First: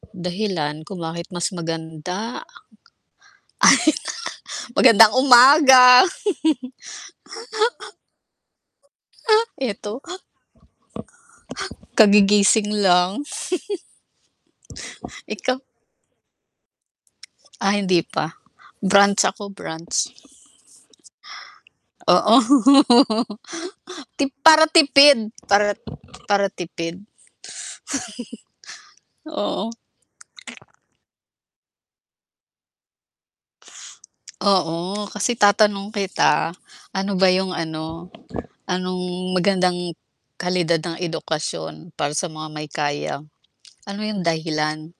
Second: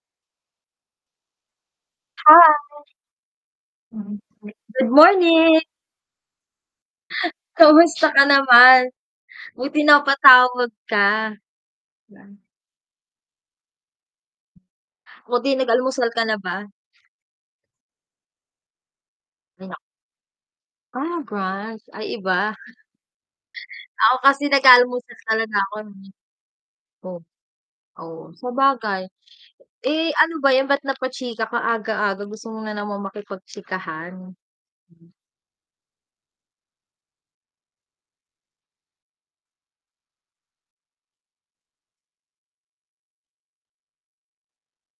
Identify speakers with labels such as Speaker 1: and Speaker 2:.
Speaker 1: Dahilan kung bakit mas maganda
Speaker 2: Hi!
Speaker 1: ay,
Speaker 2: Mm, wait. Good
Speaker 1: Magandang
Speaker 2: morning!
Speaker 1: umaga.
Speaker 2: Kamusta ka naman? Buti
Speaker 1: Ito,
Speaker 2: napatawag ka.
Speaker 1: kagigising lang.
Speaker 2: Ako din,
Speaker 1: Ikaw
Speaker 2: nag-almusal ka na ba?
Speaker 1: Ah, hindi pa, brunch ako,
Speaker 2: Nak
Speaker 1: brunch.
Speaker 2: Ah, brunch, ay
Speaker 1: Oo,
Speaker 2: iba. Ako
Speaker 1: tip
Speaker 2: kasi
Speaker 1: para tipid,
Speaker 2: nag-aalmusal talaga
Speaker 1: para
Speaker 2: ako no'ng min
Speaker 1: para tipid.
Speaker 2: oh, oh, sabagay.
Speaker 1: Oo.
Speaker 2: Eh, ano ba 'yon, ba't napatsika ka, aga-aga gusto mo na namang makipagtsikahan.
Speaker 1: Oo,
Speaker 2: Mhm.
Speaker 1: kasi, tatanong kita, ano ba yung ano, anong magandang, kalidad ng edukasyon para sa mga may kaya, ano yung dahilan?